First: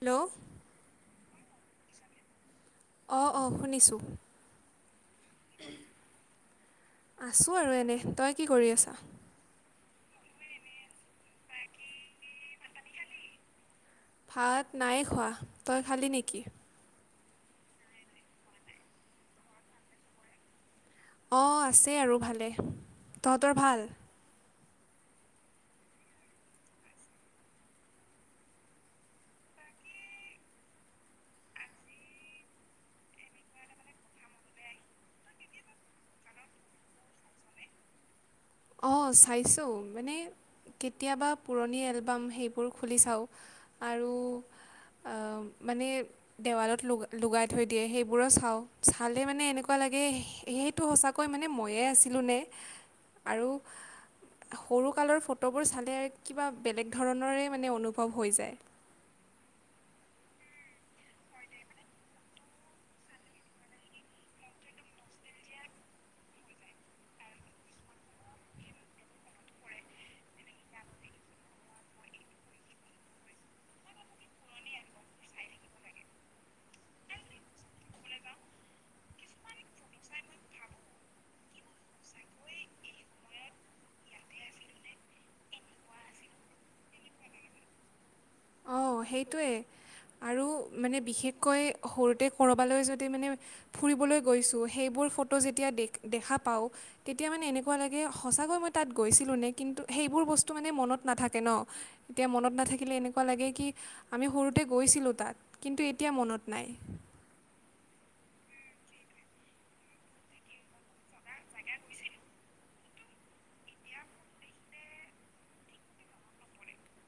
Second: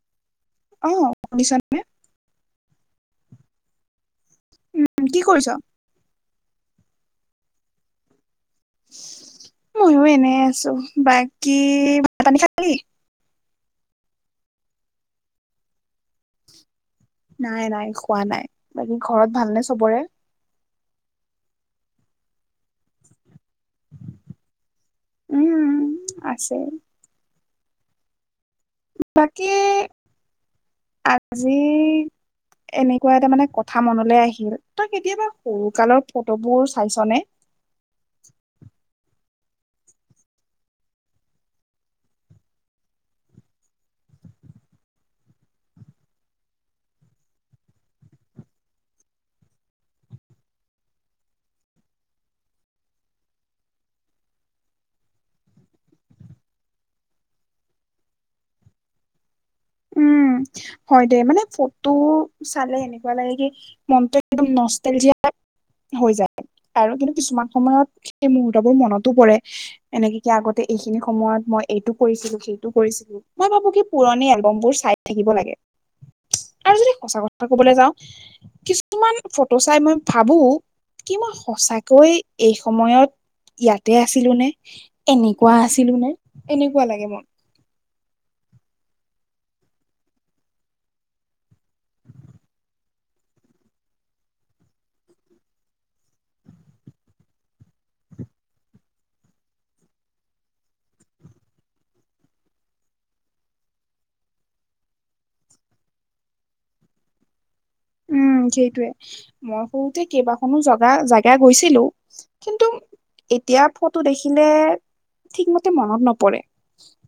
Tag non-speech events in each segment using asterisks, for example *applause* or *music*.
Hello. অ শুনিছানে? অ', অ', শুনিছোঁ। উম, কি কৰিছ? আছোঁ আৰু এনেই, তই কি কৰি আছা? মইয়ো এনেৱে আছোঁ, বাকী ভাত-পানী খালি? ভাত নাই খোৱা, তই খালি নেকি? নাই, নাই খোৱা নাই। বাকী ঘৰত ভালনে চবৰে? অ', আছে আৰু ভালে, তহঁতৰ ভাল? উম, আছে। তাকেই আজি এনেকুৱা এটা মানে কথা মনলৈ আহিল তই কেতিয়াবা সৰু কালৰ ফটোবোৰ চাইছনে? *inaudible* অ', চাইছোঁ মানে কেতিয়াবা পুৰণি এলবাম সেইবোৰ খুলি চাওঁ। আৰু আ, মানে দেৱালত লগাই থৈ দিয়ে, সেইবোৰো চাওঁ চালে মানে এনেকুৱা লাগে মানে সেইটো সঁচাকৈ মানে মইয়ে আছিলোঁ নে আৰু সৰু কালৰ ফটোবোৰ চালে কিবা বেলেগ ধৰণৰে মানে অনুভৱ হৈ যায়। উম। হয় দে মানে ফটো চালে এনেকুৱা লাগে কি মনটো একদম নষ্টেলজিয়া হৈ যায় আৰু কিন্তু কিছুমান সময়ত সেই মুহুৰ্তবোৰ মনতো পৰে এনেকে কি আগত এইখিনি সময়ত মই এইটো কৰিছিলোঁ, সেইটো কৰিছিলোঁ মই ভাবো কি পুৰণি বম বোৰ চাই থাকিব লাগে। আৰু যদি সঁচা কথা কবলৈ যাওঁ কিছুমান ফটো চাই মই ভাবো কি মই সঁচাকৈ এই সময়ত ইয়াতে আছিলোঁ নে, এনেকুৱা আছিলোঁ নে এনেকুৱা লাগে মানে। অ', সেইটোৱে আৰু মানে বিশেষকৈ সৰুতে ক'ৰবালৈ যদি মানে ফুৰিবলৈ গৈছোঁ, সেইবোৰ ফটো যেতিয়া দেখা পাওঁ, তেতিয়া মানে এনেকুৱা লাগে সঁচাকৈ মই তাত গৈছিলোঁ নে কিন্তু সেই সেইবোৰ বস্তু মানে মনত নাথাকে ন এতিয়া মনত নাথাকিলে এনেকুৱা লাগে কি আমি সৰুতে গৈছিলোঁ তাত কিন্তু এতিয়া মনত নাই। উম, সেইটোৱে মই সৰুতে কেইবাখনো জগা- জাগা গৈছিলোঁ কিন্তু এতিয়া ফটো দেখিলে ঠিকমতে মনত নপৰে।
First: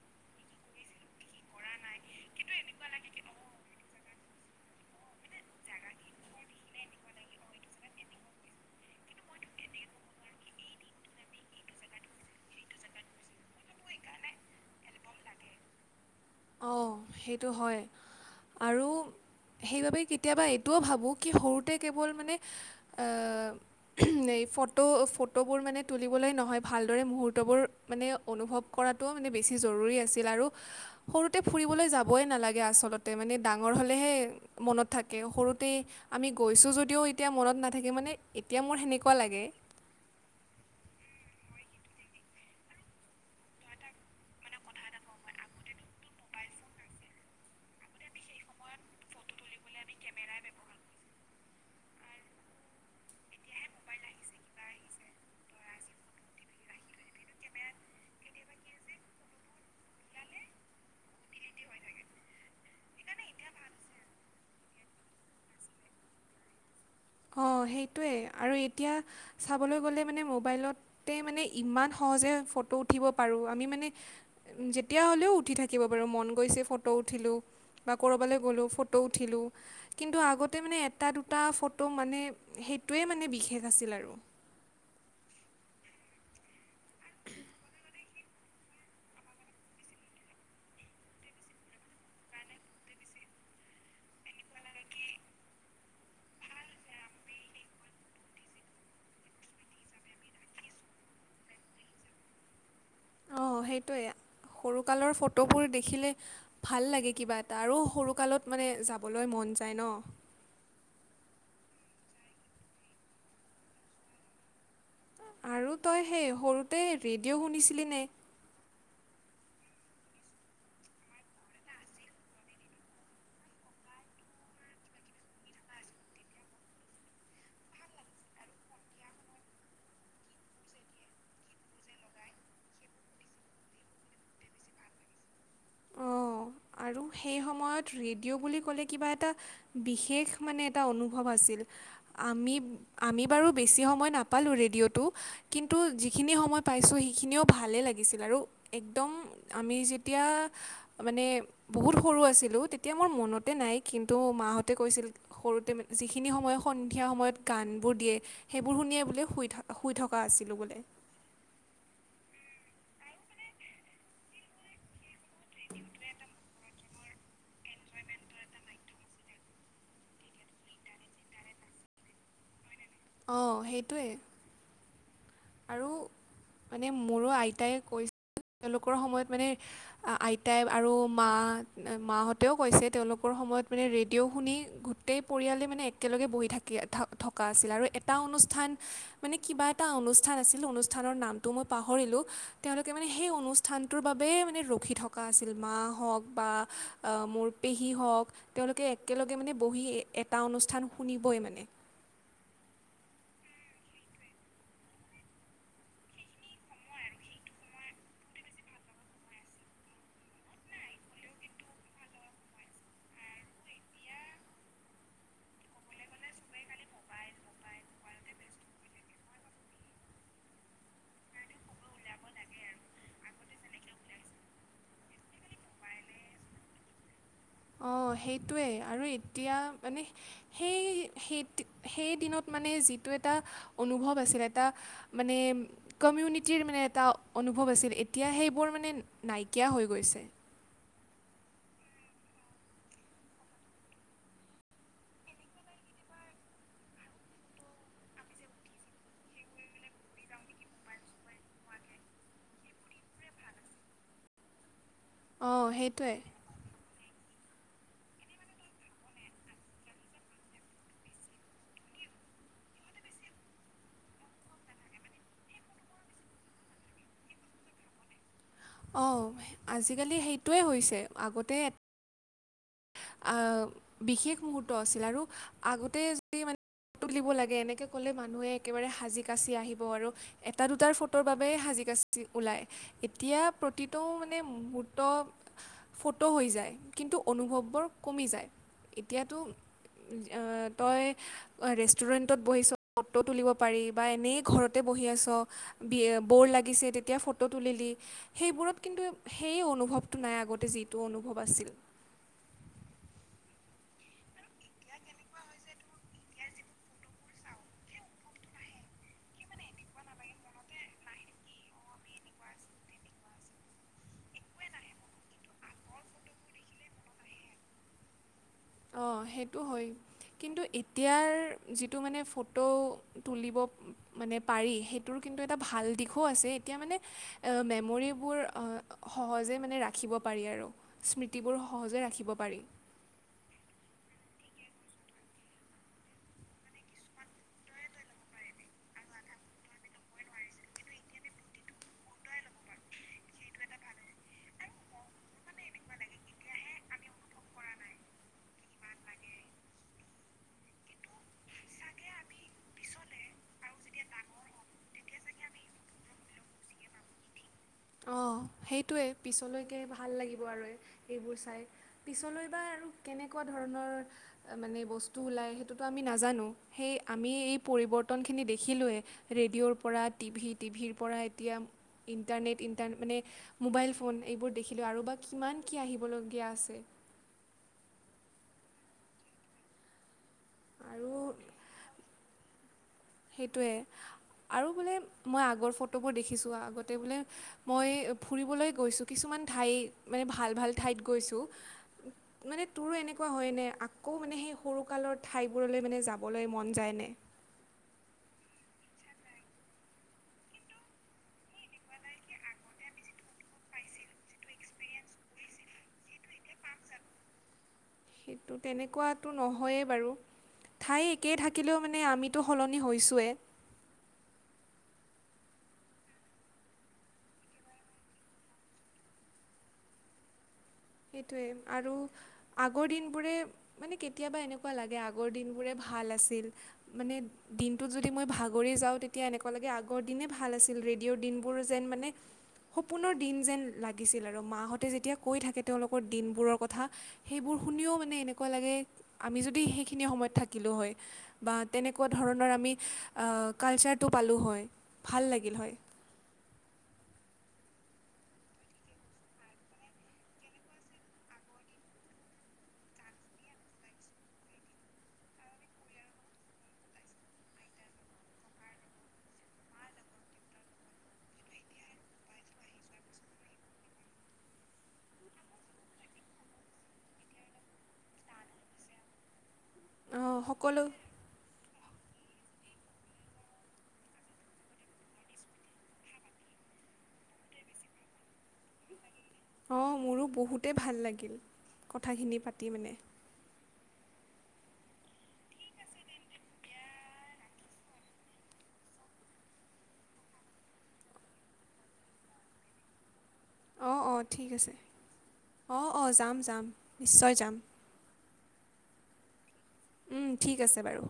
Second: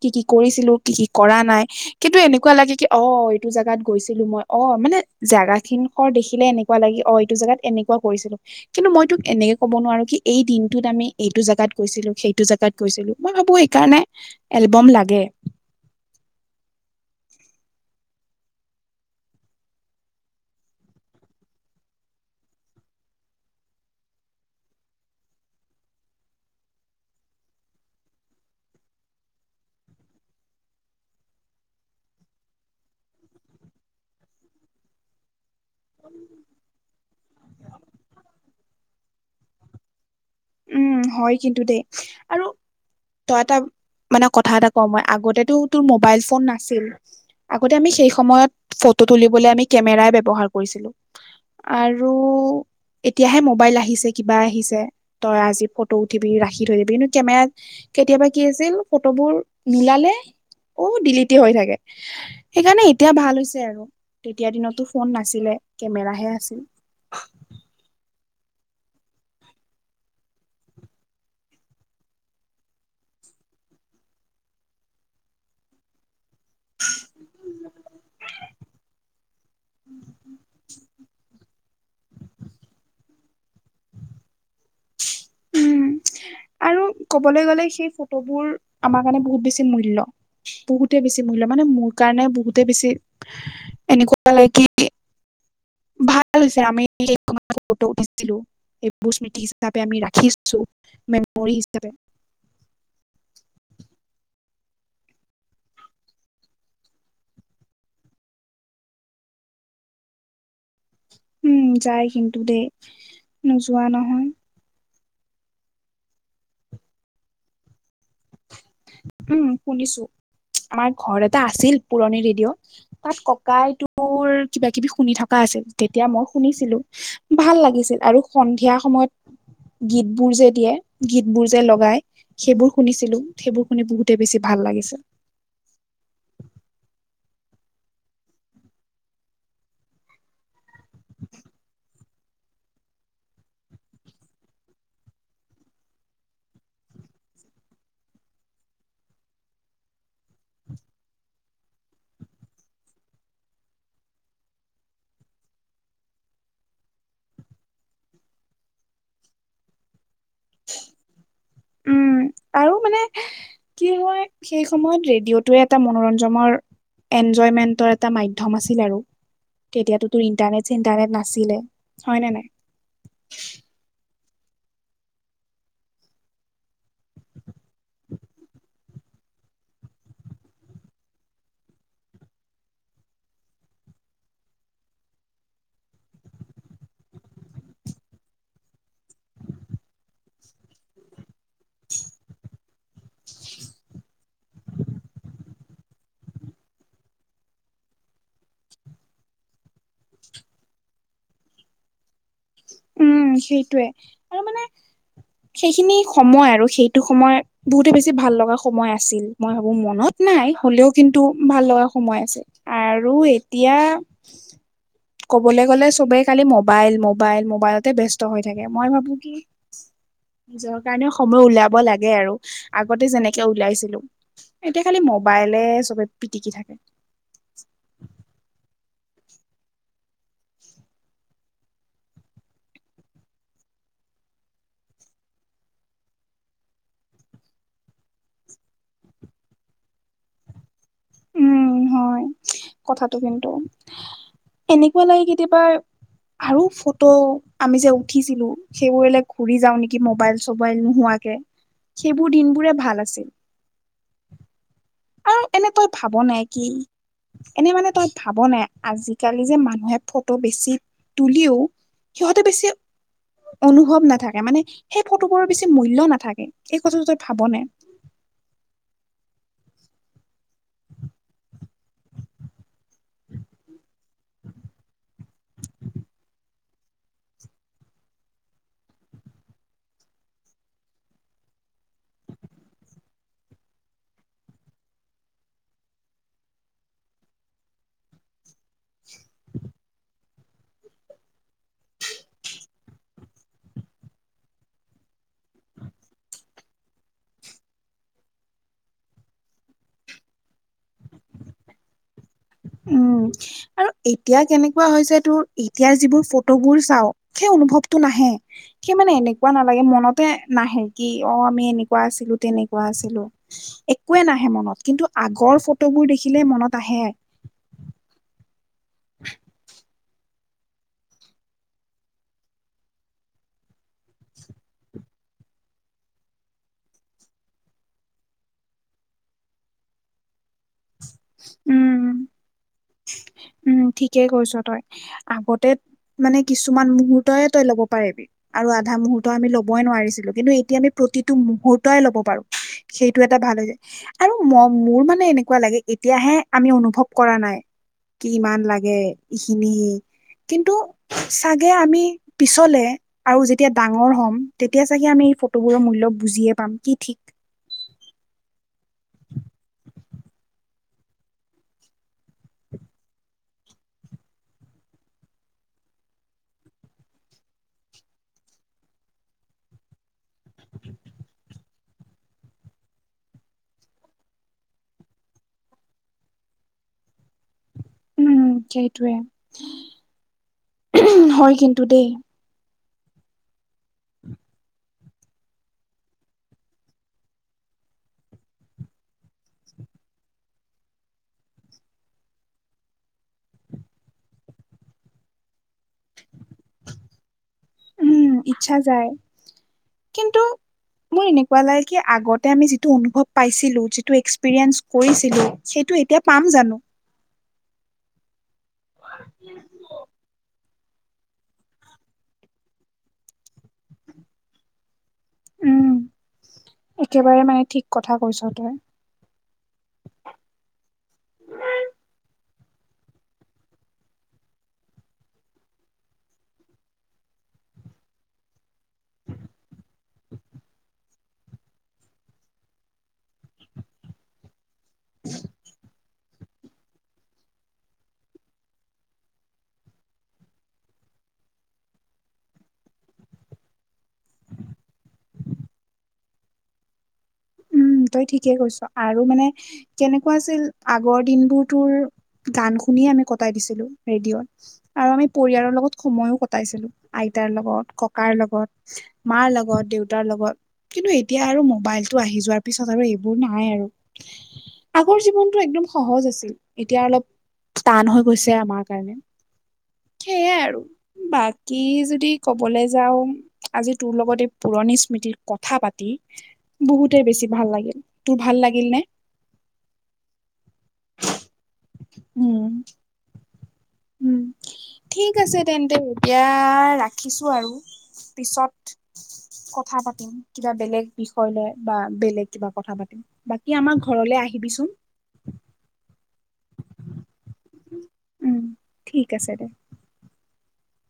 কি, কি কৰিছিলোঁ? কি, কি কৰা নাই কিন্তু এনেকুৱা লাগে কি অ' এইটো জোগাত গৈছিলোঁ মই অ' মানে জেগা ঠিন খৰ দেখিলে এনেকুৱা লাগে অ' এইটো জোগাত এনেকুৱা কৰিছিলোঁ কিন্তু মইতোক এনেকে ক'ব নোৱাৰো কি এই দিন এইটোত আমি এইটো জাগাত গৈছিলোঁ, সেইটো জোগাত গৈছিলোঁ, মই ভাবো সেইকাৰণে এলবম লাগে। *inaudible* অ' সেইটো হয় আৰু সেইবাবে কেতিয়াবা এইটোও ভাবোঁ কি সৰুতে কেৱল মানে এই ফটো ফটোবোৰ মানে তুলিবলৈ নহয় ভালদৰে মুহুৰ্তবোৰ মানে অনুভৱ কৰাতোও মানে বে বেছি জৰুৰী আছিল আৰু সৰুতে ফুৰিবলৈ যাবই নালাগে আচলতে মানে ডাঙৰ হ'লেহে মনত থাকে সৰুত মানে আমি গৈছোঁ যদিও এতিয়া মনত নাথাকে, মানে এতিয়া মোৰ সেনেকুৱা লাগে। উম' হয় কিন্তু দেই আৰু তই এটা মানে কথা এটা কওঁ মই আগতেটো তোৰ মোবাইল ফোন নাছিল আগতে অমি সেই সময়ত ফ ফটো তুলিবলৈ আমি কেমেৰাই ব্যৱহাৰ কৰিছিলোঁ। আৰু এতিয়াহে মোবাইল আহিছে কিবা আহিছে তই আজি ফটো উঠিবি ৰাখি থৈ দিবি কিন্তু কেমেৰাত কেতিয়াবা কি আছিল ফটোবোৰ নোলালে অ' দিলিটে হৈ থাকে সেইকাৰণে এতিয়া ভাল হৈছে আৰু তেতিয়া দিনতটো ফোন নাছিলে কেমেৰাহে আছিল। সেইটোৱেই আৰু এতিয়া চাবলৈ গ'লে মানে মোবাইলতে মানে ইমান সহজে ফ উঠিব পাৰোঁ, আমি মানে যেতিয়া হলেও উঠি থাকিব পাৰোঁ মন গৈছে ফটো উঠিলোঁ বা ক'ৰবালে গ'লে ফটো উঠিলোঁ, কিন্তু আগতে মানে এটা দুটা মানে সেইটোৱে মানে বিশেষ আছিল আৰু *unintelligible* আৰু কবলৈ গ'লে সেই ফটোবোৰ আমাৰ কাৰণে বহুত বেছি মূল্য বহুতে বেছি মূ মানে মোৰ কাৰণে বহুতে বেছি এনেকুৱা লাগে কি ভাল হৈছে আমি *unintelligible* ফটো উঠিছিলোঁ এইবোৰ স্মৃতি হিচাপে আমি ৰাখিছোঁ, মেমৰি হিচাপে অ' সেইটোৱে সৰুকালৰ ফটোবোৰ দেখিলে ভাল লাগে কিবা এটা আৰু সৰুকালত মানে যাবলৈ মন *unintelligible* যায় ন'। উম' যায় কিন্তু দেই নোযোৱা নহয়। আৰু তই সেই সৰুতে ৰেডিঅ' শুনিছিলি নে? উম, শুনিছোঁ। আমাৰ ঘৰ এটা আছিল পুৰণি ৰেডিঅ' তাত ককাই তোৰ কিবা কিবি শুনি থকা যেতিয়া মই শুনিছিলোঁ ভাল লাগিছিল আৰু সন্ধিয়া সময়ত গীতবোৰ যে দিয়ে গীতবোৰ যে লগাই সেইবোৰ শুনিছ *unintelligible* সেইবোৰ শুনি বহুতে বেছি ভাল লাগিছিল। অ'। আৰু সেই সময়ত ৰেডিঅ' বুলি কলে কিবা এটা বিশেষ মানে এটা অনুভৱ আছিল। আমি আমি বাৰু বেছি সময় নাপালো ৰেডিঅ'টো কিন্তু যিখিনি সময় মই পাইছোঁ সেইখিনিও ভালেই লাগিছিল আৰু একদম আমি যেতিয়া মানে বহুত সৰু আছিলোঁ তেতিয়া মোৰ মনতে নাই কিন্তু মাহঁতে কৈছিল সৰু সৰুতে মানে যিখিনি সময় সন্ধিয়া সময়ত গানবোৰ দিয়ে সেইবোৰ শুনিয়ে বোলে শুই থকা শুই থকা *unintelligible* আছিলোঁ বোলে। উম, আৰু মানে কি হয় সেই সময়ত ৰেডিঅ'টোৱে এটা মনোৰঞ্জনৰ এনজয়মেণ্টৰ এটা মাধ্যম আছিল আৰু। তেতিয়াতো তোৰ ইণ্টাৰনেট চিনটাৰনেট নাছিলে হয় নে নাই। অ' সেইটোৱে। আৰু *inaudible* মানে মোৰো আইতাই কৈ তেওঁলোকৰ সময়ত মানে আ আইতাই আৰু মা মাহঁতেও কৈছে তেওঁলোকৰ সময়ত মানে ৰেডিঅ' শুনি গোটেই পৰিয়ালে মানে একেলগে বহি থাকি থ-থকা আছিল আৰু এটা অনু *unintelligible* মানে কিবা এটা অনু *unintelligible* অনুস্থানৰ নামটো ম‌ই পাহৰিলোঁ তেওঁলোকে মানে সেই অনুষ্ঠানটোৰ বা *unintelligible* ৰখি থকা আছিল মা হ‌ওঁক বা মোৰ পেহী হওঁক তেওঁলোকে একে একেলগে মানে বহি এটা অনুষ্ঠান শুনিবই মানে। উম, সেইটোয়ে আৰু আৰু মানে সেইখিনি সময় আৰু সেইটো সময় বহুতে বেছি ভাল লগা সময় আছিল মই ভাবোঁ মনত। নাই হ'লেও কিন্তু ভাল লগা সময় আছে আৰু এতিয়া। ক'বলৈ গ'লে চবেই খালি মবাইল মবাইল মবাইলতে ব্যস্ত হৈ থাকে মই ভাবো কি। নিজৰ কাৰণে সময় উলিয়াব লাগে আৰু আগতে যেনেকে উলিয়াইছিলোঁ এতিয়া খালি ম বাইলে চবে পিটিকি থাকে। অঁ সেইটোৱে আৰু এতিয়া মানে সেই সেই সেই দিনত মানে যিটো এটা *unintelligible* অনুভৱ আছিল এটা মানে কমিউনিটৰ মানে এটা অনুভৱ আছিল এতিয়া সেইবোৰ মানে *unintelligible* নাইকিয়া হৈ গৈছে। উম, হয় কথাটো কিন্তু। এনেকুৱা লাগে কেতিয়াবা আৰু ফটো আমি যে উঠিছিলোঁ সেইবোৰলে ঘুৰি যাওঁ নেকি মোবাইল চবাইল নোহোৱা কে সেইবোৰ দিনবোৰে ভাল আছিল। এ অঁ এনে তই ভাব সেইটোৱে নাই কি এনে মানে তই ভাব নাই আজিকালি যে মানুহে ফটো বেছি তুলিও সিহঁতে বেছি অনুভৱ নাথাকে মানে সেই ফটোবোৰৰ বেছি মূল্য নাথাকে সেই কথাটো তই ভাবোনে। *inaudible* অ' আজিকালি সেইটোৱে হৈছে আগতে অ' বিশেষ মুহূৰ্ত আছিল আৰু আগতে যদি ফটো *inaudible* তুলিব লাগে এনেকে ক'লে মানুহে একেবাৰে সাজি কাচি আহিব আৰু এটা দুটাৰ ফটোৰ বাবে সাজি কাচি ওলাই এতিয়া প্ৰতিটো মানে মুহূৰ্ত ফটো হৈ যায় কিন্তু অনুভৱবোৰ কমি যায় এতিয়াতো *inaudible* চবে ৰেষ্টুৰেণ্টত বহি চব ফটো তুলিব পাৰি বা এনেই ঘৰতে বহি আছ বি ব'ৰ লাগিছে তেতিয়া ফটো তুলিলি সেইবোৰত কিন্তু সেইয় অনুভৱটো নাই আগতে যিটো অনুভৱ আছিল। উম আৰু এতিয়া কেনেকুৱা হৈছে তোৰ এতিয়া যিবোৰ ফটোবোৰ চাও সেই অনুভৱটো নাহে সে মানে এনেকুৱা নালাগে মনতে নাহে কি অ আমি এনেকুৱা আছিলো তেনে এনেকুৱা আছিলো একোৱে নাহে মনত কিন্তু আগৰ ফটোবোৰ দেখিলে মনত আহে অ', সেইটো হয় কিন্তু এতিয়াৰ যিটো মানে ফটো তুলিব মানে পাৰি সেইটোৰ কিন্তু- - ভাল দিশো আছে এতিয়া মানে মেমোৰিবোৰ অ সজে মানে ৰাখিব পাৰি। *unintelligible* স্মৃতিবোৰ সহজে উম ৰাখিব পাৰি। উম ঠিকেই কৈছ তই আগতে মানে কিছুমান মুহুৰ্তয়ে তই ল'ব পাৰিবি আৰু আধা মুহুৰ্ত আমি ল'বই নোৱাৰিছিলো কিন্তু এতিয়া আমি প্ৰতিটো মুহুৰ্তই লব পাৰো সেইটো এটা ভাল হৈ যায় আৰু ম -মোৰ মানে এনেকুৱা লাগে তেতিয়াহে আমি অনুভৱ কৰা নাই কি ইমান লাগে ইখিনি কিন্তু চাগে আমি পিছলে আৰু যেতিয়া ডাঙৰ হ'ম তেতিয়া চাগে আমি ফটোবোৰৰ মূল্য বুজি এই পাম কি ঠিক। সেইটোয়ে পিছলৈকে ভাল লাগিব আৰু এইবোৰ চাই পিছলৈ বা আৰু কেনেকুৱা- - ধৰণৰ মানে বস্তু ওলাই সেইটোতো আমি নাজানো সেই আমি এই পৰিৱৰ্তনখিনিত- - দেখিল ৰেডিঅ'ৰ পৰা টি ভি টিভিৰ পৰা এতিয়া ইণ্টাৰনেট মানে ম'বাইল ফোন এইবোৰ দেখিলোঁ আৰু বা কিমান কি আহিবলগীয়া আছে উম সেইটোৱে আৰু হয় কিন্তু দেই সেইটোৱে আৰু বোলে মই আগৰ ফটোবোৰ দেখিছো আগতে বোলে মই ফুৰিবলৈ গৈছো কিছুমান ঠ ম ভাল ভাল ঠত গৈছ মানে তোৰো এনেকুৱা হয় আকৌ ম সেই সৰুকালৰ ঠাইবোৰলৈ মানে যাবলৈ মন যায়নে উ ইচ্ছা যায় কিন্তু এনেকুৱা আগতে এতিয়া পাম জানো সেইটো তেনেকুৱো নহয়েই বাৰু ঠাই একেই থাকিলেও মানে আমিতো সলনি হৈছঁৱেই উম একেবাৰে মানে ঠিক কথা কৈছ তই সেইটোয়ে আৰু আগৰ দিনবোৰে মানে কেতিয়াবা এনেকুৱা লাগে আগৰ দিন বোৰে ভাল ভাল আছিল মানে দিনটোত যদি মই ভাগৰি যাওঁ তেতিয়া এনেকুৱা লাগে আগৰ দিনেই ভাল আছিল ৰেডিঅৰ দিনবোৰ যে মান সপ দ যে লাগ আৰু মতে যেতিয়া কৈ থাকে *inaudible* বা তেনেকুৱা ধৰণৰ আমি কালচাৰটো পালোঁ হয় ভাল লাগিল হয় উম, তই ঠিকেই কৈছ আৰু মানে কেনেকুৱা আছিল আগৰ দিনবোৰ তোৰ গান শুনি কটাই দিছিলো ৰেডিঅ'ত আৰু আমি পৰিয়ালৰ লগত সময়ো কটাইছিলো আইতাৰ লগত ককাৰ লগত মাৰ লগত দেউতাৰ লগত কিন্তু এতিয়া আৰু মোবাইল টো আহি যোৱাৰ পিছত আৰু এইবোৰ নাই আৰু আগৰ জীৱনতটো একদম সহজ আছিল এতিয়া অলপ টান হৈ গৈছে আমাৰ কাৰণে অঁ সেইয়াই আৰু সকলো বাাক কি যদি ক'বলৈ যাওঁ আজি তোৰ লগত এই পুৰণি স্মৃতিৰ কথা পাতি বহুতে বেছি ভাল লাগিল তোৰ ভাল লাগিল নে? অ', মোৰো বহুতেই ভাল লাগিল কথাখিনি উম পাতি মানে উম, ঠিক আছে তেন্তে এতিয়া ৰাখিছোঁ আৰু, পিছত কথা পাতিম ল, কিবা বেলেগ বিষয় লৈ বা বেলেগ কিবা কথা পাতিম। বাকী অ, আমাৰ অ, ঘৰলে ঠিক আছে আহিবিচোন অ, অ, যাম যাম নিশ্চয় যাম। উম ঠিক আছে দে। উম, ঠিক আছে বাৰু।